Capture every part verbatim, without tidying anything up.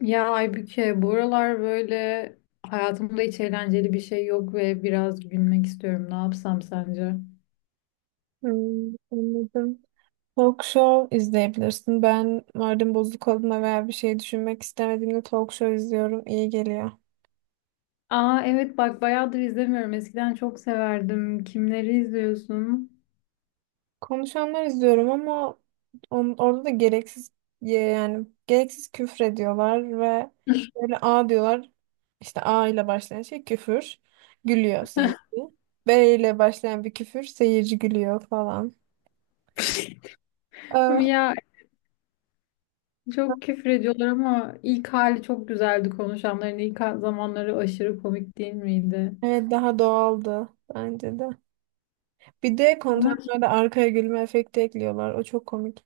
Ya Aybüke, bu aralar böyle hayatımda hiç eğlenceli bir şey yok ve biraz gülmek istiyorum. Ne yapsam sence? Hmm, anladım. Talk show izleyebilirsin. Ben moralim bozuk olduğunda veya bir şey düşünmek istemediğimde talk show izliyorum. İyi geliyor. Aa, evet bak bayağıdır izlemiyorum. Eskiden çok severdim. Kimleri izliyorsun? Konuşanlar izliyorum ama on- orada da gereksiz ye- yani gereksiz küfür ediyorlar ve böyle A diyorlar. İşte A ile başlayan şey küfür. Gülüyor seyirci. B ile başlayan bir küfür seyirci gülüyor falan. Ah, Ya, çok küfür ediyorlar ama ilk hali çok güzeldi konuşanların. İlk zamanları aşırı komik değil miydi? evet daha doğaldı bence de. Bir de Ama, kontenlarda arkaya gülme efekti ekliyorlar. O çok komik.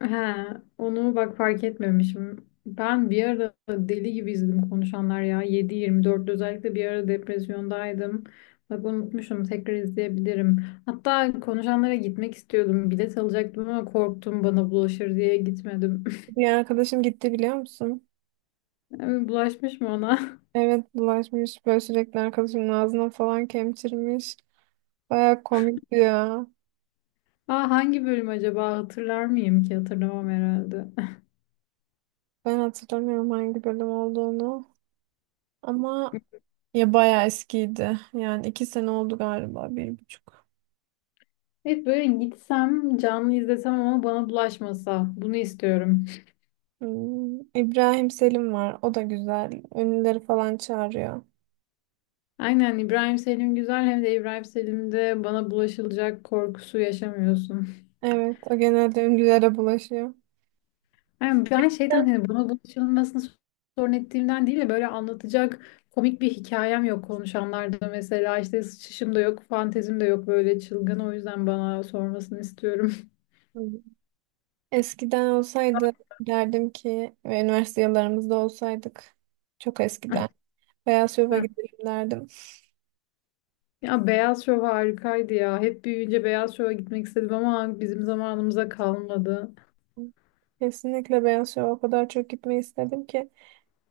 he, onu bak fark etmemişim. Ben bir ara deli gibi izledim konuşanlar ya. Yedi yirmi dört özellikle bir ara depresyondaydım. Bak unutmuşum, tekrar izleyebilirim. Hatta konuşanlara gitmek istiyordum. Bilet alacaktım ama korktum bana bulaşır diye gitmedim. Bir arkadaşım gitti biliyor musun? Yani bulaşmış mı ona? Evet bulaşmış böyle sürekli arkadaşımın ağzına falan kemçirmiş. Baya komikti ya. Aa, hangi bölüm acaba, hatırlar mıyım ki? Hatırlamam herhalde. Ben hatırlamıyorum hangi bölüm olduğunu. Ama ya baya eskiydi. Yani iki sene oldu galiba, bir buçuk. Evet, böyle gitsem canlı izlesem ama bana bulaşmasa, bunu istiyorum. Hmm, İbrahim Selim var. O da güzel. Ünlüleri falan çağırıyor. Aynen, İbrahim Selim güzel hem de İbrahim Selim'de bana bulaşılacak korkusu yaşamıyorsun. Evet o genelde ünlülere bulaşıyor. Yani ben şeyden, hani bana bulaşılmasını sorun ettiğimden değil de böyle anlatacak komik bir hikayem yok konuşanlarda, mesela işte sıçışım da yok, fantezim de yok böyle çılgın, o yüzden bana sormasını istiyorum. Evet. Eskiden olsaydı derdim ki, ve üniversite yıllarımızda olsaydık, çok eskiden Beyaz Şov'a Heh. gidelim derdim. Ya, Beyaz Şov harikaydı ya. Hep büyüyünce Beyaz Şov'a gitmek istedim ama bizim zamanımıza kalmadı. Kesinlikle Beyaz Şov'a o kadar çok gitmeyi istedim ki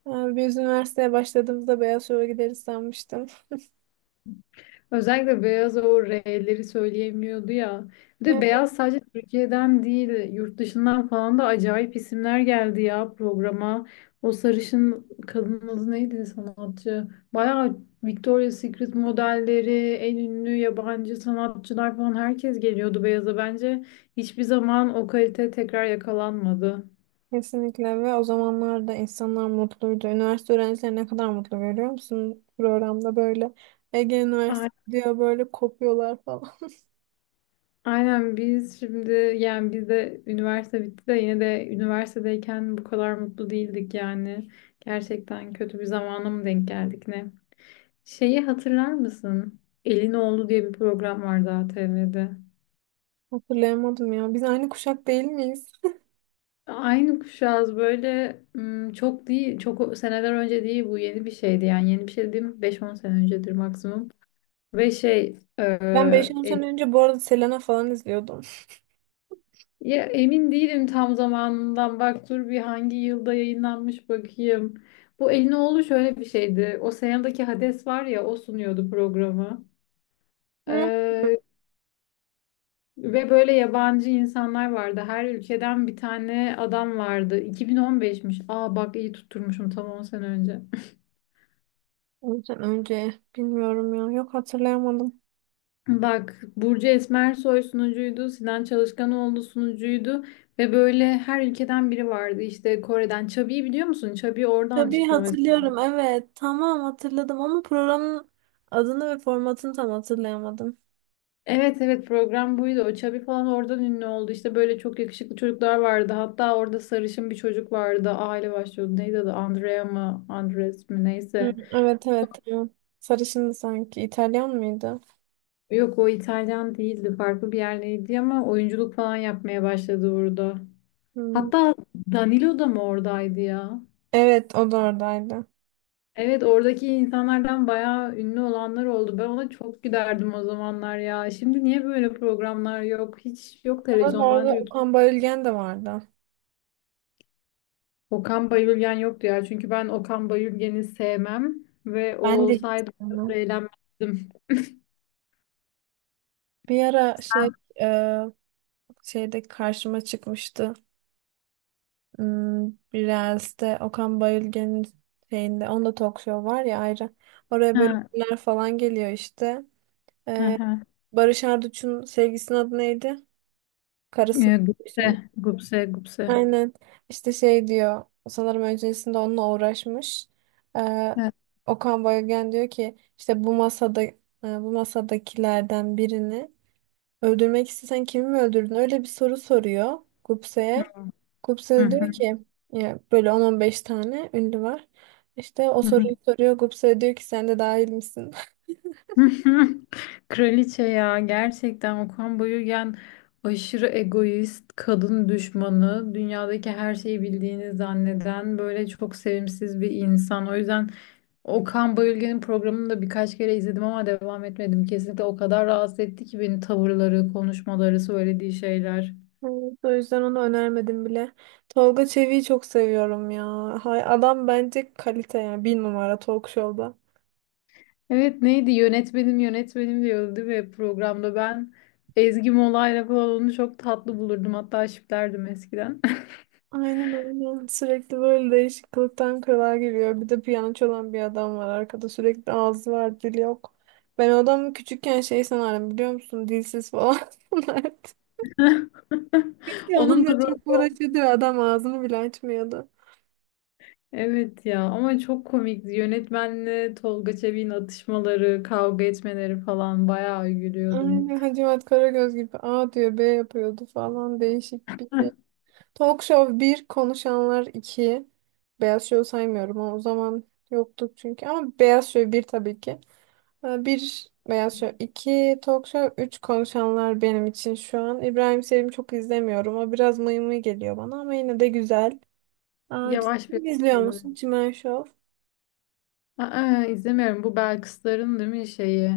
Ee, biz üniversiteye başladığımızda Beyaz Şov'a gideriz sanmıştım. Özellikle Beyaz o R'leri söyleyemiyordu ya. Bir de Evet, Beyaz sadece Türkiye'den değil, yurt dışından falan da acayip isimler geldi ya programa. O sarışın kadının adı neydi sanatçı? Bayağı Victoria's Secret modelleri, en ünlü yabancı sanatçılar falan herkes geliyordu Beyaza. Bence hiçbir zaman o kalite tekrar yakalanmadı. kesinlikle ve o zamanlar da insanlar mutluydu. Üniversite öğrencileri ne kadar mutlu görüyor musun programda, böyle Ege Üniversitesi diyor böyle kopuyorlar falan. Aynen, biz şimdi, yani biz de üniversite bitti de yine de üniversitedeyken bu kadar mutlu değildik yani. Gerçekten kötü bir zamana mı denk geldik ne? Şeyi hatırlar mısın? Elin Oğlu diye bir program vardı A T V'de. Hatırlayamadım ya. Biz aynı kuşak değil miyiz? Aynı kuşağız böyle hmm, çok değil, çok seneler önce değil, bu yeni bir şeydi yani yeni bir şey dediğim beş on sene öncedir maksimum. Ve şey Ben beş e, 10 sene önce bu arada Selena falan izliyordum. Ya, emin değilim tam zamanından. Bak dur bir, hangi yılda yayınlanmış bakayım. Bu Elinoğlu şöyle bir şeydi. O Ocean'daki Hades var ya o sunuyordu programı. Hı. Ee, ve böyle yabancı insanlar vardı. Her ülkeden bir tane adam vardı. iki bin on beşmiş. Aa bak iyi tutturmuşum, tam on sene önce. on sene önce bilmiyorum ya. Yok, hatırlayamadım. Bak, Burcu Esmersoy sunucuydu. Sinan Çalışkanoğlu sunucuydu. Ve böyle her ülkeden biri vardı. İşte Kore'den. Chubby'yi biliyor musun? Chubby oradan Tabii çıkma. hatırlıyorum, evet. Tamam, hatırladım ama programın adını ve formatını tam hatırlayamadım. Evet, evet, program buydu. O Chubby falan oradan ünlü oldu. İşte böyle çok yakışıklı çocuklar vardı. Hatta orada sarışın bir çocuk vardı. Aile başlıyordu. Neydi adı? Andrea mı? Andres mi? Hı, Neyse. evet evet tamam. Sarışındı sanki. İtalyan mıydı? Yok, o İtalyan değildi. Farklı bir yerliydi ama oyunculuk falan yapmaya başladı orada. Hı. Hatta Danilo da mı oradaydı ya? Evet, o da oradaydı. Evet, oradaki insanlardan bayağı ünlü olanlar oldu. Ben ona çok giderdim o zamanlar ya. Şimdi niye böyle programlar yok? Hiç yok Ama televizyondan. orada Okan Bayülgen de vardı. Okan Bayülgen yoktu ya. Çünkü ben Okan Bayülgen'i sevmem ve o Ben de hiç olsaydı o kadar bilmiyorum. eğlenmezdim. Bir ara şey, e, şeyde karşıma çıkmıştı. Hmm, biraz da Okan Bayülgen'in şeyinde, onda talk show var ya ayrı. Oraya böyle Ha, ünlüler falan geliyor işte. hı Ee, hı. Barış Arduç'un sevgisinin adı neydi? Karısı mı? Ee, Gupse, Şimdi. Gupse, Gupse. Aynen. İşte şey diyor. Sanırım öncesinde onunla uğraşmış. Ee, Evet. Okan Bayülgen diyor ki işte, bu masada e, bu masadakilerden birini öldürmek istesen kimi mi öldürdün? Öyle bir soru soruyor Gupse'ye. Gupse Hı de hı, diyor ki ya böyle on on beş tane ünlü var. İşte o hı hı. soruyu soruyor. Gupse de diyor ki sen de dahil misin? Kraliçe ya, gerçekten Okan Bayülgen aşırı egoist, kadın düşmanı, dünyadaki her şeyi bildiğini zanneden böyle çok sevimsiz bir insan. O yüzden Okan Bayülgen'in programını da birkaç kere izledim ama devam etmedim. Kesinlikle o kadar rahatsız etti ki beni tavırları, konuşmaları, söylediği şeyler. Evet, o yüzden onu önermedim bile. Tolga Çevik'i çok seviyorum ya. Hay, adam bence kalite yani. Bir numara talk show'da. Evet, neydi, yönetmenim yönetmenim diyordu değil mi programda? Ben Ezgi Mola'yla falan onu çok tatlı bulurdum, hatta şiplerdim eskiden. Aynen aynen. Sürekli böyle değişik kılıktan kılığa giriyor. Bir de piyano çalan bir adam var arkada. Sürekli ağzı var, dili yok. Ben o adamı küçükken şey sanarım biliyor musun? Dilsiz falan sanarım. Çünkü Onun da onunla çok rolü. uğraşıyordu ve adam ağzını bile açmıyordu. Evet ya, ama çok komikti yönetmenle Tolga Çevik'in atışmaları, kavga etmeleri falan, bayağı gülüyordum. Aynen Hacivat Karagöz gibi, A diyor B yapıyordu falan, değişik bir şey. Talk Show bir, Konuşanlar iki. Beyaz Show saymıyorum ama o zaman yoktuk çünkü. Ama Beyaz Show bir tabii ki. Ee, Bir Beyaz Şov, iki Talk Show, üç Konuşanlar benim için şu an. İbrahim Selim'i çok izlemiyorum. O biraz mıy mıy geliyor bana ama yine de güzel. Aa, Yavaş bir. Çimen izliyor musun, Çimen Show? Aa, izlemiyorum. Bu Belkısların değil mi şeyi?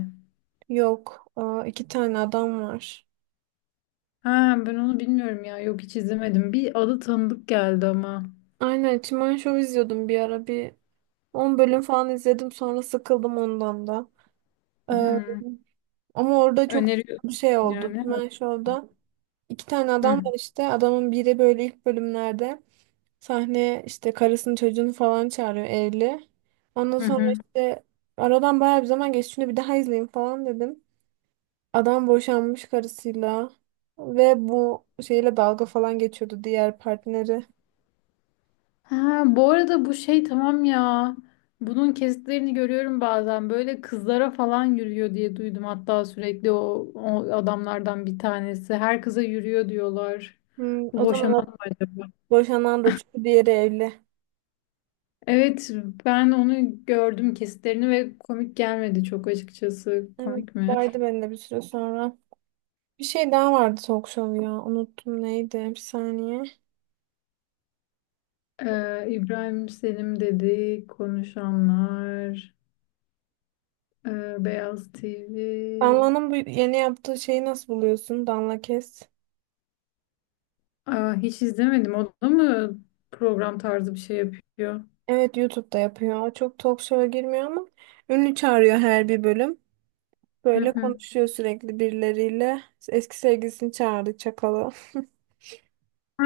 Yok. Aa, iki tane adam var. Ha, ben onu bilmiyorum ya. Yok, hiç izlemedim. Bir adı tanıdık geldi ama. Aynen, Çimen Show izliyordum bir ara. Bir on bölüm falan izledim, sonra sıkıldım ondan da. Ee, Hı. ama orada çok Öneriyorum bir şey oldu. yani. Çimen Show'da iki tane adam Hı, var işte. Adamın biri böyle ilk bölümlerde sahneye işte karısını çocuğunu falan çağırıyor, evli. Ondan hı, sonra hı. işte aradan bayağı bir zaman geçti. Şunu bir daha izleyeyim falan dedim. Adam boşanmış karısıyla ve bu şeyle dalga falan geçiyordu, diğer partneri. Ha, bu arada bu şey tamam ya. Bunun kesitlerini görüyorum bazen. Böyle kızlara falan yürüyor diye duydum. Hatta sürekli o, o adamlardan bir tanesi. Her kıza yürüyor diyorlar. Hmm, Bu o zaman boşanan o mı acaba? boşanan, da çünkü diğeri evli. Evet, ben onu gördüm kesitlerini ve komik gelmedi çok açıkçası. Evet, Komik mi? vardı bende bir süre sonra. Bir şey daha vardı talk show ya. Unuttum neydi? Bir saniye. Ee, İbrahim Selim dedi, Konuşanlar, ee, Beyaz T V. Danla'nın bu yeni yaptığı şeyi nasıl buluyorsun? Danla Kes. Aa, hiç izlemedim. O da mı program tarzı bir şey yapıyor? Evet, YouTube'da yapıyor. Çok talk show'a girmiyor ama ünlü çağırıyor her bir bölüm. Hı Böyle hı. konuşuyor sürekli birileriyle. Eski sevgilisini çağırdı, Çakal'ı. Ha,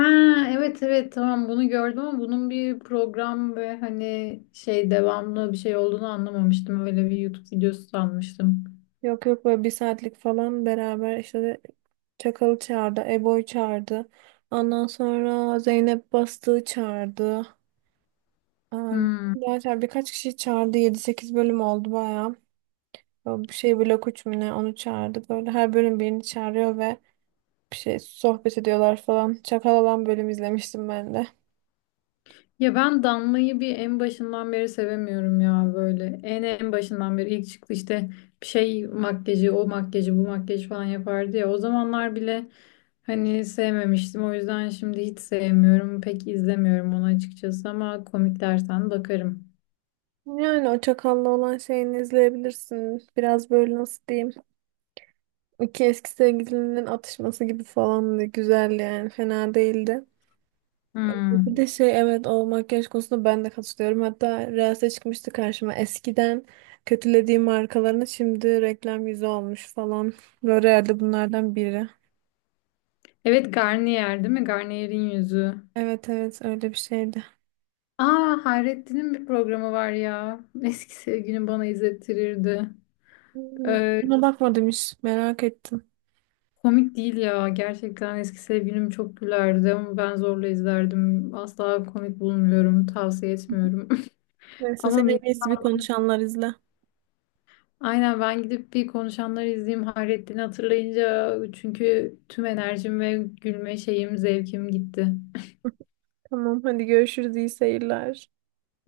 evet, evet, tamam, bunu gördüm ama bunun bir program ve hani şey devamlı bir şey olduğunu anlamamıştım. Öyle bir YouTube videosu sanmıştım. Yok yok, böyle bir saatlik falan beraber işte de Çakal'ı çağırdı. Ebo'yu çağırdı. Ondan sonra Zeynep Bastık'ı çağırdı. Aa, Hmm. gerçi birkaç kişi çağırdı. Yedi sekiz bölüm oldu bayağı. Böyle bir şey blok üç mü ne, onu çağırdı. Böyle her bölüm birini çağırıyor ve bir şey sohbet ediyorlar falan. Çakal olan bölüm izlemiştim ben de. Ya ben Damla'yı bir en başından beri sevemiyorum ya böyle. En en başından beri ilk çıktı işte bir şey makyajı, o makyajı, bu makyajı falan yapardı ya. O zamanlar bile hani sevmemiştim. O yüzden şimdi hiç sevmiyorum. Pek izlemiyorum onu açıkçası ama komik dersen bakarım. Yani o Çakal'la olan şeyini izleyebilirsin. Biraz böyle, nasıl diyeyim, İki eski sevgilinin atışması gibi falan, da güzel yani. Fena değildi. Bir Hmm. de şey, evet, o makyaj konusunda ben de katılıyorum. Hatta Reels'e çıkmıştı karşıma. Eskiden kötülediğim markalarını şimdi reklam yüzü olmuş falan. L'Oreal'de bunlardan biri. Evet, Garnier değil mi? Garnier'in yüzü. Evet evet öyle bir şeydi. Aa, Hayrettin'in bir programı var ya. Eski sevgilim bana izlettirirdi. Hmm, Ee, Buna bakmadım hiç. Merak ettim. Komik değil ya. Gerçekten eski sevgilim çok gülerdi ama ben zorla izlerdim. Asla komik bulmuyorum. Tavsiye etmiyorum. Neyse, Ama sen en iyisi bir Misan'ın. Konuşanlar izle. Aynen, ben gidip bir konuşanları izleyeyim. Hayrettin'i hatırlayınca çünkü tüm enerjim ve gülme şeyim, zevkim gitti. Tamam, hadi görüşürüz. İyi seyirler.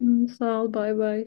Hı, sağ ol, bay bay.